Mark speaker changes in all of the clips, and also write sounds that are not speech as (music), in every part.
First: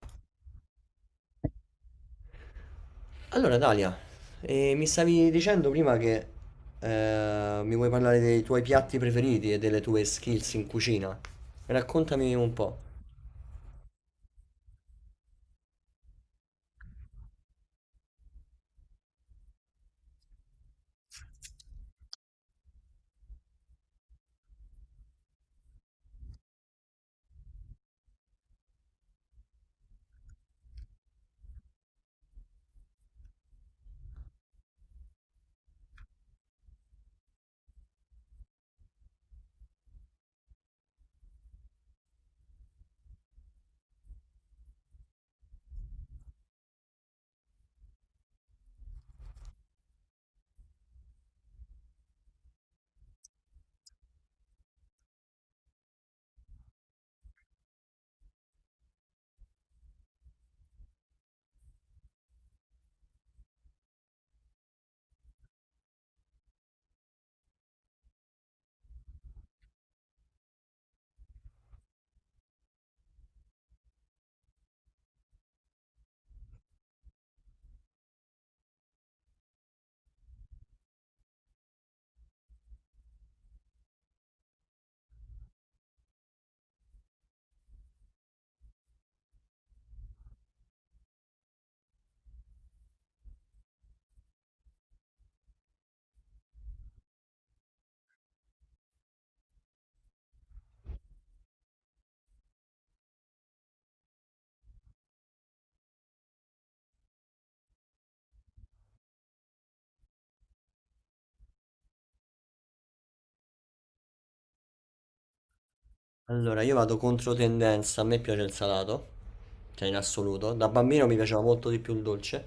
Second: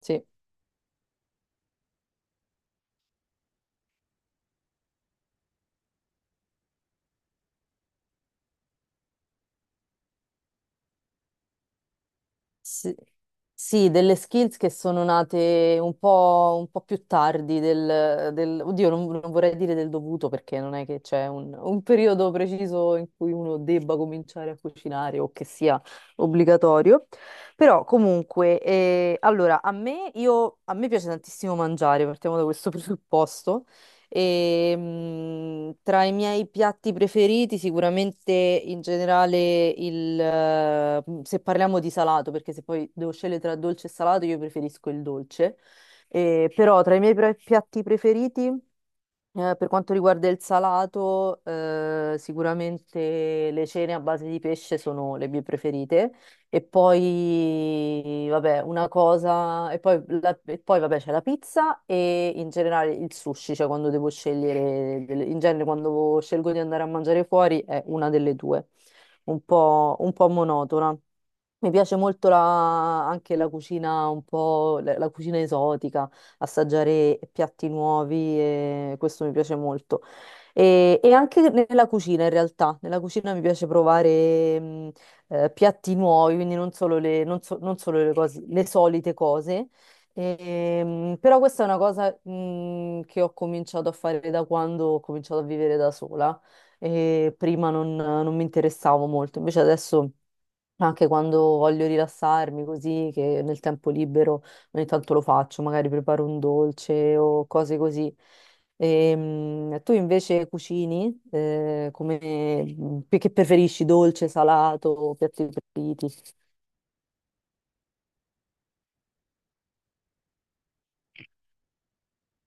Speaker 1: Sì.
Speaker 2: Allora, Dalia, mi stavi dicendo prima che mi vuoi parlare dei tuoi piatti preferiti e delle tue skills in cucina. Raccontami un po'.
Speaker 1: Sì, sì, delle skills che sono nate un po', più tardi oddio, non vorrei dire del dovuto perché non è che c'è un periodo preciso in cui uno debba cominciare a cucinare o che sia obbligatorio. Però comunque, a me piace tantissimo mangiare, partiamo da questo (laughs) presupposto. Tra i miei piatti preferiti, sicuramente in generale se parliamo di salato, perché se poi devo scegliere tra dolce e salato, io preferisco il dolce. Però tra i miei piatti preferiti. Per quanto riguarda il salato, sicuramente le cene a base di pesce sono le mie preferite. E poi, vabbè, una cosa, e poi, vabbè, c'è la pizza e in generale il sushi, cioè quando devo scegliere, in genere quando scelgo di andare a mangiare fuori è una delle due, un po' monotona. Mi piace molto anche la cucina un po', la cucina esotica, assaggiare piatti nuovi e questo mi piace molto. E anche nella cucina, in realtà, nella cucina mi piace provare piatti nuovi, quindi non solo le, non so- non solo le solite cose. Però questa è una cosa, che ho cominciato a fare da quando ho cominciato a vivere da sola e prima non mi interessavo molto, invece adesso. Anche quando voglio rilassarmi così, che nel tempo libero ogni tanto lo faccio, magari preparo un dolce o cose così. Tu invece cucini, che preferisci, dolce, salato, piatti preferiti?
Speaker 2: Allora, io vado contro tendenza, a me piace il salato, cioè in assoluto. Da bambino mi piaceva molto di più il dolce,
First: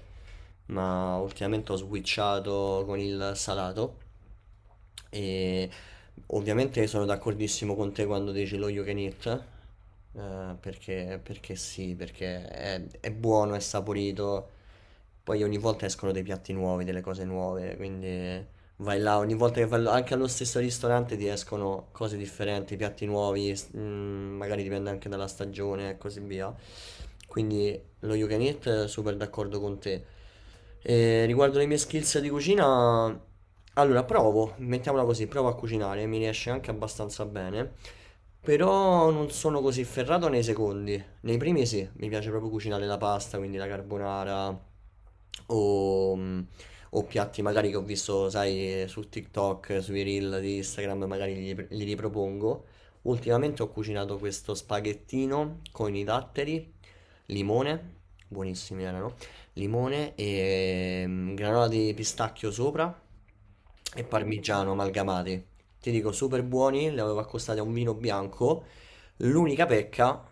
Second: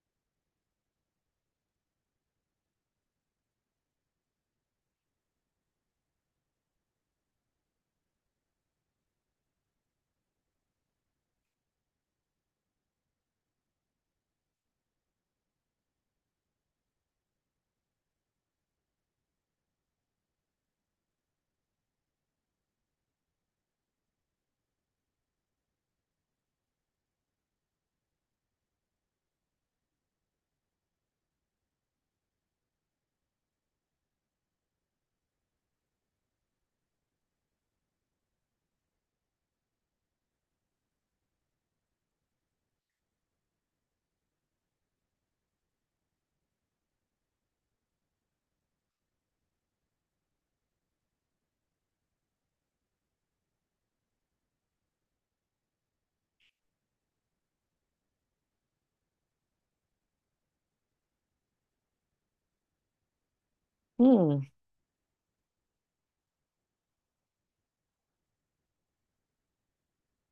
Speaker 2: ma ultimamente ho switchato con il salato. E ovviamente sono d'accordissimo con te quando dici lo you can eat, perché sì, perché è buono, è saporito. Poi ogni volta escono dei piatti nuovi, delle cose nuove, quindi vai là, ogni volta che anche allo stesso ristorante ti escono cose differenti, piatti nuovi, magari dipende anche dalla stagione e così via. Quindi lo you can eat, super d'accordo con te. E riguardo le mie skills di cucina, allora provo, mettiamola così, provo a cucinare, mi riesce anche abbastanza bene, però non sono così ferrato nei secondi. Nei primi sì, mi piace proprio cucinare la pasta, quindi la carbonara o mm, o piatti magari che ho visto, sai, su TikTok, sui reel di Instagram, magari li ripropongo. Ultimamente ho cucinato questo spaghettino con i datteri, limone, buonissimi erano, limone e granola di pistacchio sopra e
Speaker 1: Mm,
Speaker 2: parmigiano amalgamati. Ti dico, super buoni, li avevo accostati a un vino bianco. L'unica pecca,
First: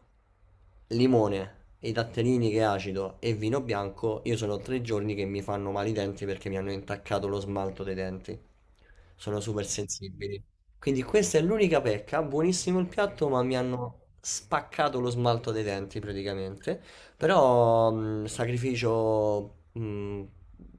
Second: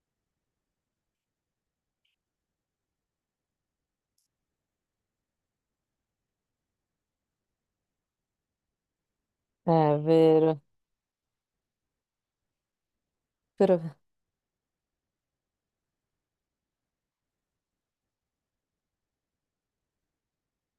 Speaker 2: limone, i datterini che è acido e vino bianco, io sono 3 giorni che mi fanno male i denti perché mi hanno intaccato lo smalto dei denti. Sono super
Speaker 1: è
Speaker 2: sensibili.
Speaker 1: vero,
Speaker 2: Quindi questa è l'unica pecca, buonissimo il piatto, ma mi
Speaker 1: però
Speaker 2: hanno spaccato lo smalto dei denti praticamente. Però sacrificio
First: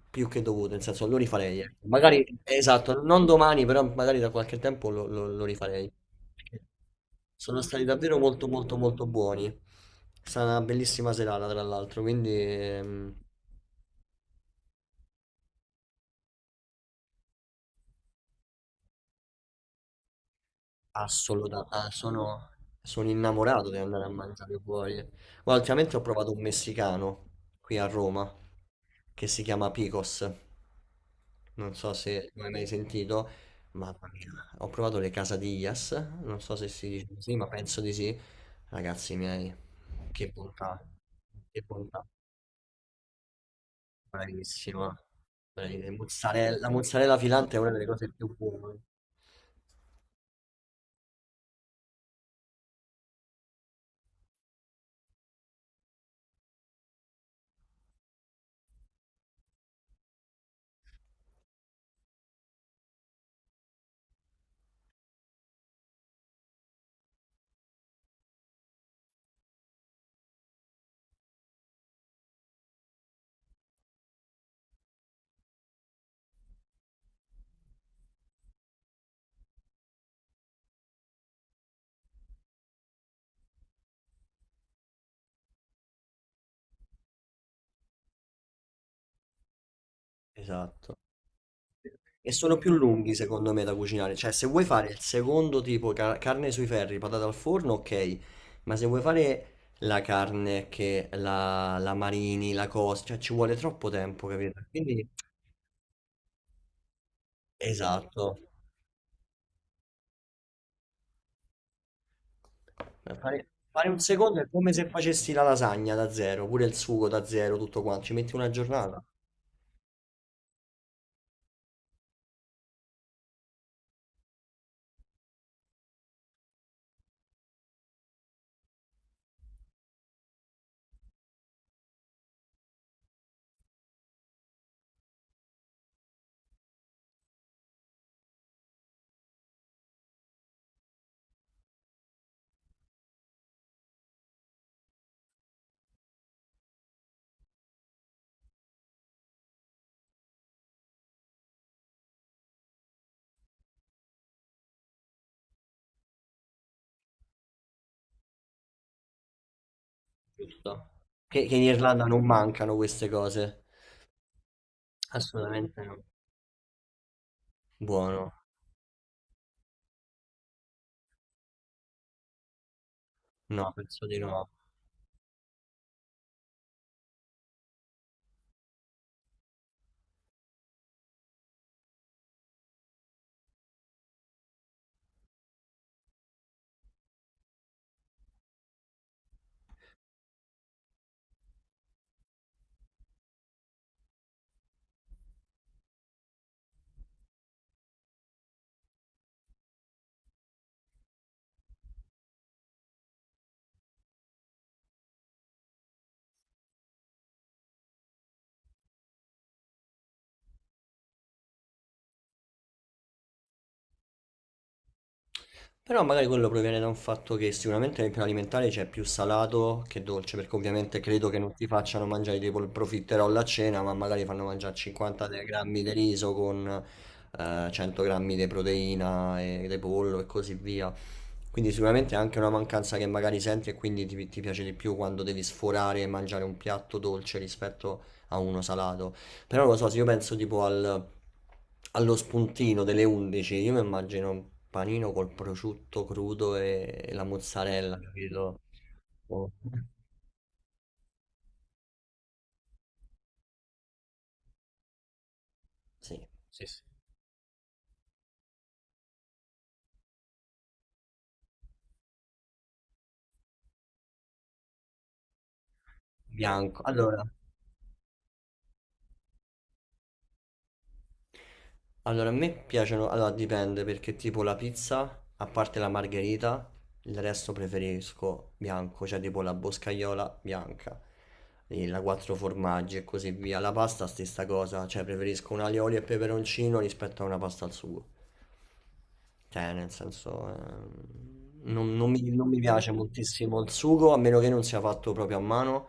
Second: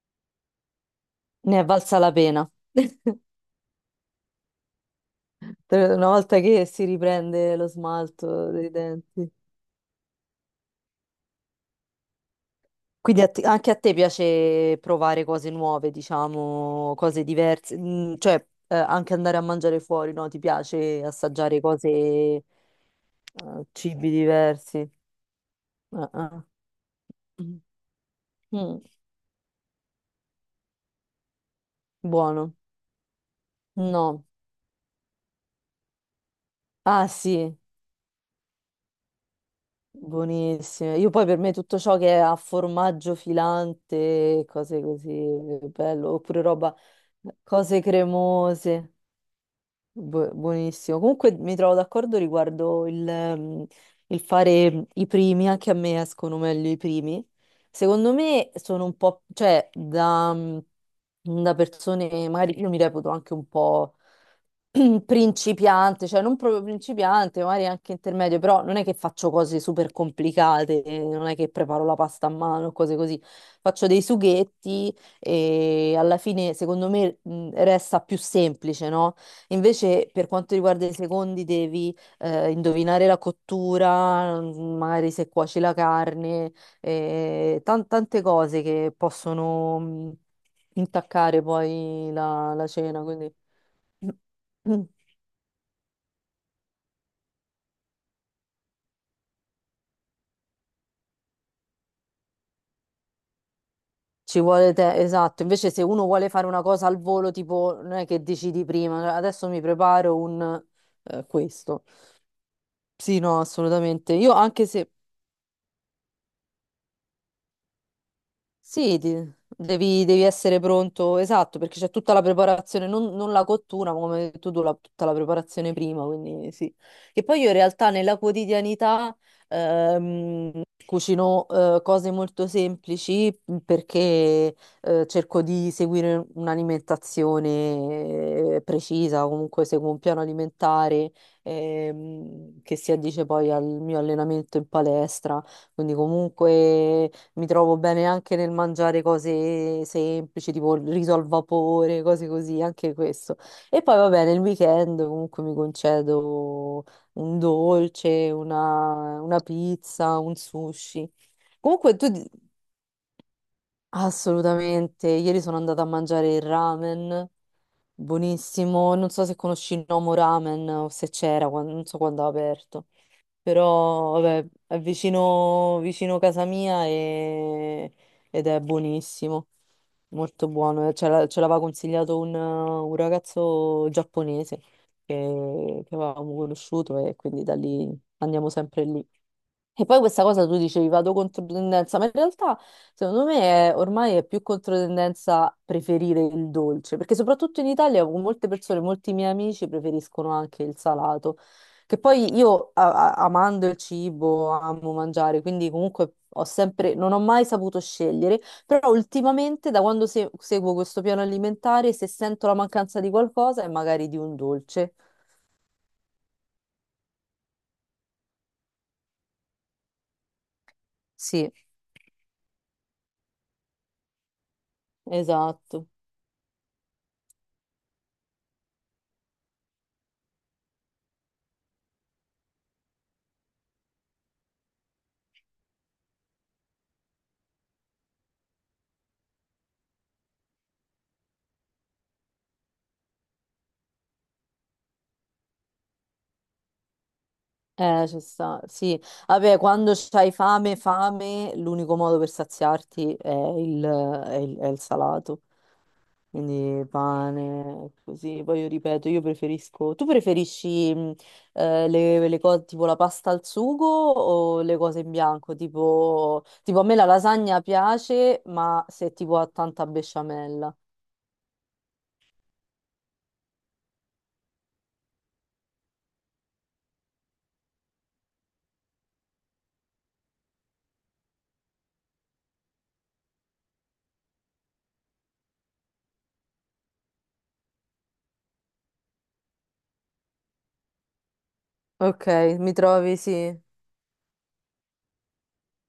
Speaker 2: più che dovuto, nel senso lo rifarei.
Speaker 1: ne è
Speaker 2: Ecco.
Speaker 1: valsa la
Speaker 2: Magari,
Speaker 1: pena.
Speaker 2: esatto, non domani, però magari da qualche tempo lo
Speaker 1: (laughs)
Speaker 2: rifarei.
Speaker 1: Una volta
Speaker 2: Perché
Speaker 1: che si riprende
Speaker 2: Sono
Speaker 1: lo
Speaker 2: stati davvero molto
Speaker 1: smalto dei
Speaker 2: molto molto
Speaker 1: denti.
Speaker 2: buoni. È stata una bellissima serata, tra l'altro, quindi.
Speaker 1: Quindi anche a te piace provare cose nuove, diciamo, cose diverse, mm, cioè anche andare a mangiare fuori, no? Ti piace assaggiare cose,
Speaker 2: Assolutamente, sono innamorato di andare
Speaker 1: cibi
Speaker 2: a mangiare
Speaker 1: diversi.
Speaker 2: fuori. Guarda, ultimamente ho
Speaker 1: Ah,
Speaker 2: provato un
Speaker 1: ah.
Speaker 2: messicano qui a Roma
Speaker 1: Mm,
Speaker 2: che si chiama Picos. Non so se lo hai
Speaker 1: buono.
Speaker 2: mai sentito, ma
Speaker 1: No.
Speaker 2: ho provato le quesadillas. Non so se si dice
Speaker 1: Ah
Speaker 2: così, ma
Speaker 1: sì,
Speaker 2: penso di sì. Ragazzi miei, che bontà,
Speaker 1: buonissime. Io poi per me
Speaker 2: che
Speaker 1: tutto ciò
Speaker 2: bontà,
Speaker 1: che è a formaggio filante, cose
Speaker 2: bravissima.
Speaker 1: così,
Speaker 2: Bravissima.
Speaker 1: bello, oppure
Speaker 2: La
Speaker 1: roba,
Speaker 2: mozzarella filante è una
Speaker 1: cose
Speaker 2: delle cose più buone.
Speaker 1: cremose. Buonissimo. Comunque mi trovo d'accordo riguardo il fare i primi, anche a me escono meglio i primi. Secondo me sono un po', cioè da persone, magari io mi reputo anche un po' (clears throat) principiante, cioè non proprio principiante, magari anche intermedio, però non è che faccio cose super complicate, non è che preparo la pasta a mano, cose così. Faccio dei sughetti e alla fine secondo me resta più semplice, no? Invece, per quanto riguarda i secondi, devi indovinare la cottura, magari se cuoci la carne, tante cose che possono
Speaker 2: Esatto.
Speaker 1: intaccare poi
Speaker 2: E sono
Speaker 1: la
Speaker 2: più
Speaker 1: cena.
Speaker 2: lunghi
Speaker 1: Quindi
Speaker 2: secondo me da cucinare,
Speaker 1: (clears throat)
Speaker 2: cioè se vuoi
Speaker 1: Mm.
Speaker 2: fare il secondo tipo, carne sui ferri, patate al forno, ok, ma se vuoi fare la carne che la marini, la cosa, cioè ci vuole troppo tempo,
Speaker 1: ci
Speaker 2: capito?
Speaker 1: vuole te,
Speaker 2: Quindi,
Speaker 1: esatto. Invece, se uno vuole fare una cosa al volo, tipo, non è che
Speaker 2: esatto,
Speaker 1: decidi prima, adesso mi preparo un questo. Sì, no,
Speaker 2: fare un
Speaker 1: assolutamente. Io
Speaker 2: secondo è
Speaker 1: anche
Speaker 2: come se
Speaker 1: se.
Speaker 2: facessi la lasagna da zero, pure il sugo da zero, tutto quanto, ci metti una
Speaker 1: Sì,
Speaker 2: giornata,
Speaker 1: devi essere pronto, esatto, perché c'è tutta la preparazione, non la cottura, ma come hai detto tu, tutta la preparazione prima, quindi sì. E poi io in realtà nella quotidianità cucino cose molto semplici perché cerco di seguire un'alimentazione precisa, comunque seguo un piano alimentare che si addice poi al mio allenamento in palestra, quindi comunque... Mi trovo bene anche nel mangiare cose semplici, tipo il riso al vapore, cose così, anche questo. E poi va bene, il weekend comunque mi concedo un dolce, una pizza, un
Speaker 2: giusto?
Speaker 1: sushi.
Speaker 2: Che in
Speaker 1: Comunque
Speaker 2: Irlanda
Speaker 1: tu...
Speaker 2: non mancano queste cose,
Speaker 1: Assolutamente. Ieri sono
Speaker 2: assolutamente
Speaker 1: andata a
Speaker 2: no.
Speaker 1: mangiare il ramen,
Speaker 2: Buono,
Speaker 1: buonissimo. Non so se conosci il Nomo Ramen o se c'era, non so quando ha aperto,
Speaker 2: no, penso di
Speaker 1: però vabbè,
Speaker 2: no.
Speaker 1: è vicino, vicino casa mia ed è buonissimo, molto buono. Ce l'aveva consigliato un ragazzo giapponese che avevamo conosciuto e quindi da lì andiamo sempre lì. E poi questa cosa tu dicevi vado contro tendenza, ma in realtà secondo me ormai è più contro tendenza preferire il dolce, perché soprattutto in Italia con molte persone, molti miei amici preferiscono anche il salato, che poi io amando il cibo, amo mangiare, quindi comunque ho sempre, non ho mai saputo scegliere, però ultimamente da quando seguo questo piano alimentare, se sento la mancanza di qualcosa è magari di un dolce.
Speaker 2: Però magari quello proviene da un fatto che sicuramente nel piano alimentare c'è più salato che dolce, perché ovviamente credo che
Speaker 1: Sì,
Speaker 2: non ti facciano mangiare tipo il profiterol a cena, ma magari fanno mangiare 50 grammi
Speaker 1: esatto.
Speaker 2: di riso con 100 grammi di proteina e di pollo e così via. Quindi sicuramente è anche una mancanza che magari senti e quindi ti piace di più quando devi sforare e mangiare un piatto dolce rispetto a uno salato. Però non lo so, se io penso tipo allo spuntino delle 11, io mi immagino un panino col prosciutto crudo e la mozzarella,
Speaker 1: Ci
Speaker 2: capito?
Speaker 1: sta, sì.
Speaker 2: Oh,
Speaker 1: Vabbè, quando c'hai fame, fame, l'unico modo per saziarti è è il salato.
Speaker 2: sì, sì, sì.
Speaker 1: Quindi pane, così. Poi io ripeto, io preferisco... Tu preferisci le cose tipo la pasta al sugo o le cose in bianco? Tipo
Speaker 2: Bianco.
Speaker 1: a me la
Speaker 2: Allora,
Speaker 1: lasagna piace, ma se tipo ha tanta besciamella.
Speaker 2: a me piacciono, allora dipende perché tipo la pizza, a parte la margherita, il resto preferisco bianco, cioè tipo la boscaiola bianca, e la quattro formaggi e così via. La pasta stessa cosa, cioè preferisco un alioli e peperoncino rispetto a una pasta al sugo. Cioè, nel senso,
Speaker 1: Ok,
Speaker 2: non mi
Speaker 1: mi
Speaker 2: piace
Speaker 1: trovi, sì.
Speaker 2: moltissimo il sugo, a meno che non sia fatto proprio a mano,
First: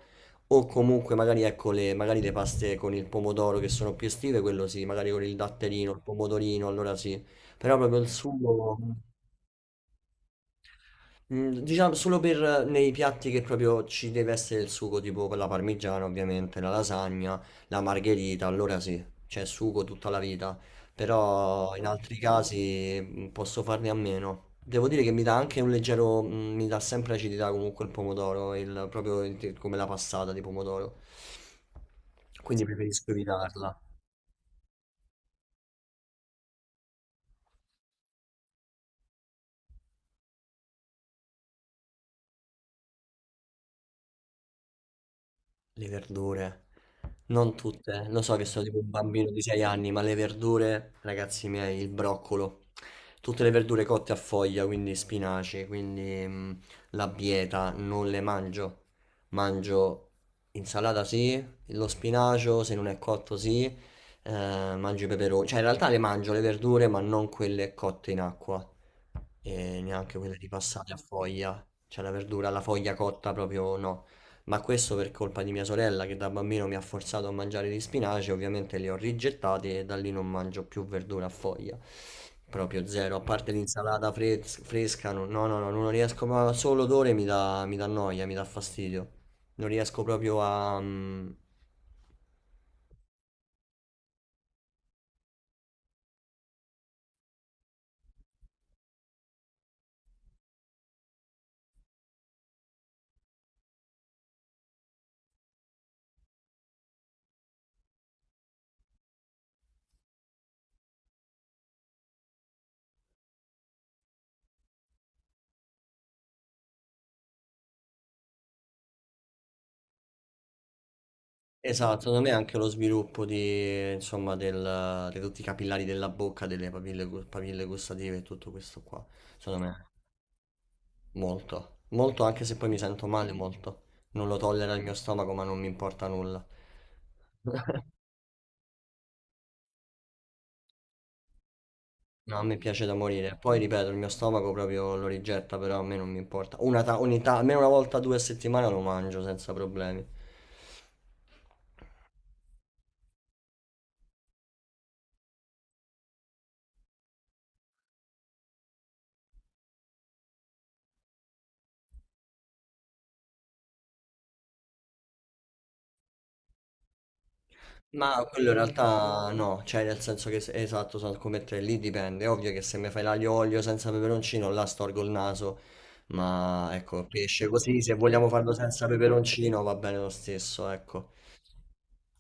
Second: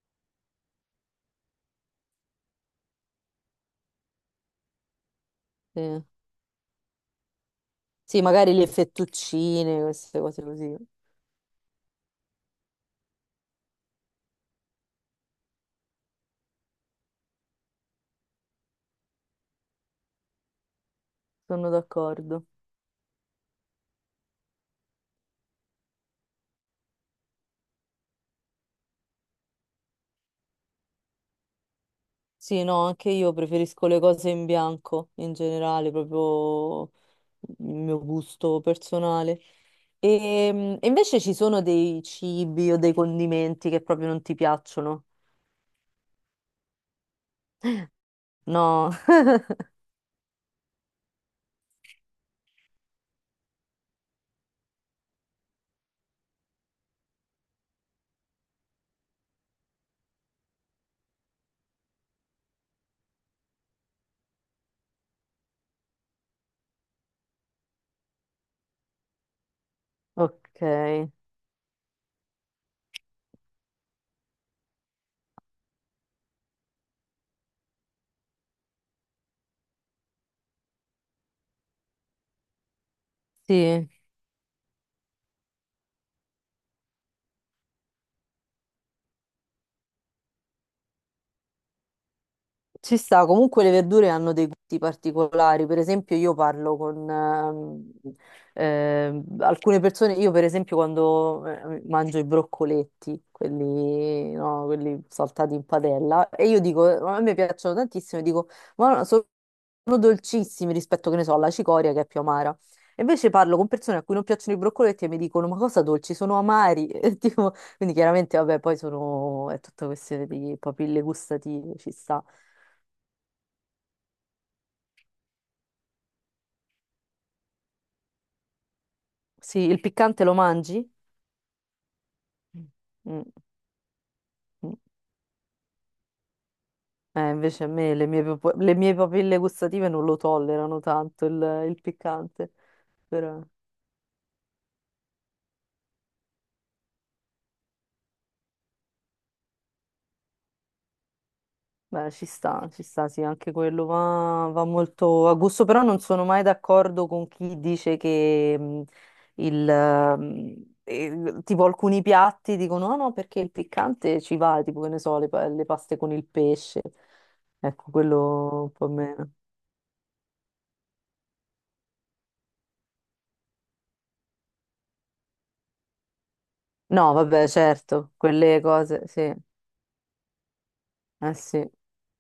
Speaker 2: o comunque magari, ecco, magari le paste con il pomodoro che sono più estive, quello sì, magari con il
Speaker 1: Sì,
Speaker 2: datterino, il pomodorino, allora sì, però proprio il
Speaker 1: sì, magari le
Speaker 2: sugo.
Speaker 1: fettuccine, queste cose così.
Speaker 2: Diciamo solo per nei piatti che proprio ci deve essere il sugo, tipo con la parmigiana, ovviamente, la lasagna, la margherita, allora sì, c'è sugo tutta la vita.
Speaker 1: Sono
Speaker 2: Però in altri
Speaker 1: d'accordo.
Speaker 2: casi posso farne a meno. Devo dire che mi dà anche un leggero, mi dà sempre acidità comunque il pomodoro, proprio come la passata di pomodoro. Quindi
Speaker 1: Sì, no, anche
Speaker 2: preferisco
Speaker 1: io
Speaker 2: evitarla.
Speaker 1: preferisco le cose in bianco in generale, proprio il mio gusto personale. E invece ci sono dei cibi o dei condimenti che proprio non ti piacciono?
Speaker 2: Le verdure, non tutte, lo so che sono tipo un
Speaker 1: No,
Speaker 2: bambino
Speaker 1: (laughs)
Speaker 2: di 6 anni, ma le verdure, ragazzi miei, il broccolo, tutte le verdure cotte a foglia, quindi spinaci, quindi la bieta, non le mangio. Mangio insalata sì, lo spinacio se non è cotto sì, mangio i peperoni, cioè in realtà le mangio le verdure, ma non quelle cotte in acqua e neanche quelle
Speaker 1: ok,
Speaker 2: ripassate a foglia, cioè la verdura, la foglia cotta proprio no. Ma questo per colpa di mia sorella che da bambino mi ha forzato a mangiare gli spinaci, ovviamente li ho rigettati e da lì non mangio più verdura a foglia. Proprio zero, a parte
Speaker 1: sì.
Speaker 2: l'insalata fresca, no, no, no, no, non riesco, ma solo l'odore mi dà noia, mi dà fastidio. Non riesco proprio.
Speaker 1: Ci sta, comunque le verdure hanno dei gusti particolari, per esempio io parlo con alcune persone, io per esempio quando mangio i broccoletti, quelli, no, quelli saltati in padella, e io dico, a me piacciono tantissimo, e dico, ma no, sono dolcissimi rispetto, che ne so, alla cicoria che è più amara. E invece parlo con persone a cui non piacciono i broccoletti e mi dicono, ma cosa dolci, sono amari. (laughs) E tipo, quindi chiaramente, vabbè, poi sono, è tutta questione di papille gustative, ci
Speaker 2: Esatto, secondo
Speaker 1: sta.
Speaker 2: me anche lo sviluppo insomma, di tutti i capillari della bocca, delle papille, papille gustative e tutto questo qua,
Speaker 1: Sì,
Speaker 2: secondo
Speaker 1: il
Speaker 2: me.
Speaker 1: piccante lo mangi?
Speaker 2: Molto, molto anche se poi mi sento
Speaker 1: Mm,
Speaker 2: male molto. Non lo tollera
Speaker 1: mm.
Speaker 2: il mio stomaco, ma non mi importa nulla.
Speaker 1: Invece a me le mie, le mie papille gustative non lo tollerano tanto il
Speaker 2: No, a
Speaker 1: piccante,
Speaker 2: me piace da morire.
Speaker 1: però
Speaker 2: Poi ripeto, il mio stomaco proprio lo rigetta, però a me non mi importa. Una ta- ogni ta- Almeno una volta due a settimana lo mangio senza problemi.
Speaker 1: beh, ci sta, sì, anche quello va, molto a gusto, però non sono mai d'accordo con chi dice che il, mm, tipo alcuni piatti dicono no, no, perché il piccante ci va, tipo che ne so, le paste con il pesce, ecco,
Speaker 2: Ma quello in
Speaker 1: quello un po'
Speaker 2: realtà
Speaker 1: meno.
Speaker 2: no, cioè nel senso che esatto, sono come te, lì dipende. È ovvio che se mi fai l'aglio olio senza peperoncino, là storgo il naso. Ma ecco,
Speaker 1: No,
Speaker 2: pesce
Speaker 1: vabbè,
Speaker 2: così, se
Speaker 1: certo,
Speaker 2: vogliamo farlo
Speaker 1: quelle
Speaker 2: senza
Speaker 1: cose, sì,
Speaker 2: peperoncino va bene lo stesso, ecco.
Speaker 1: eh sì.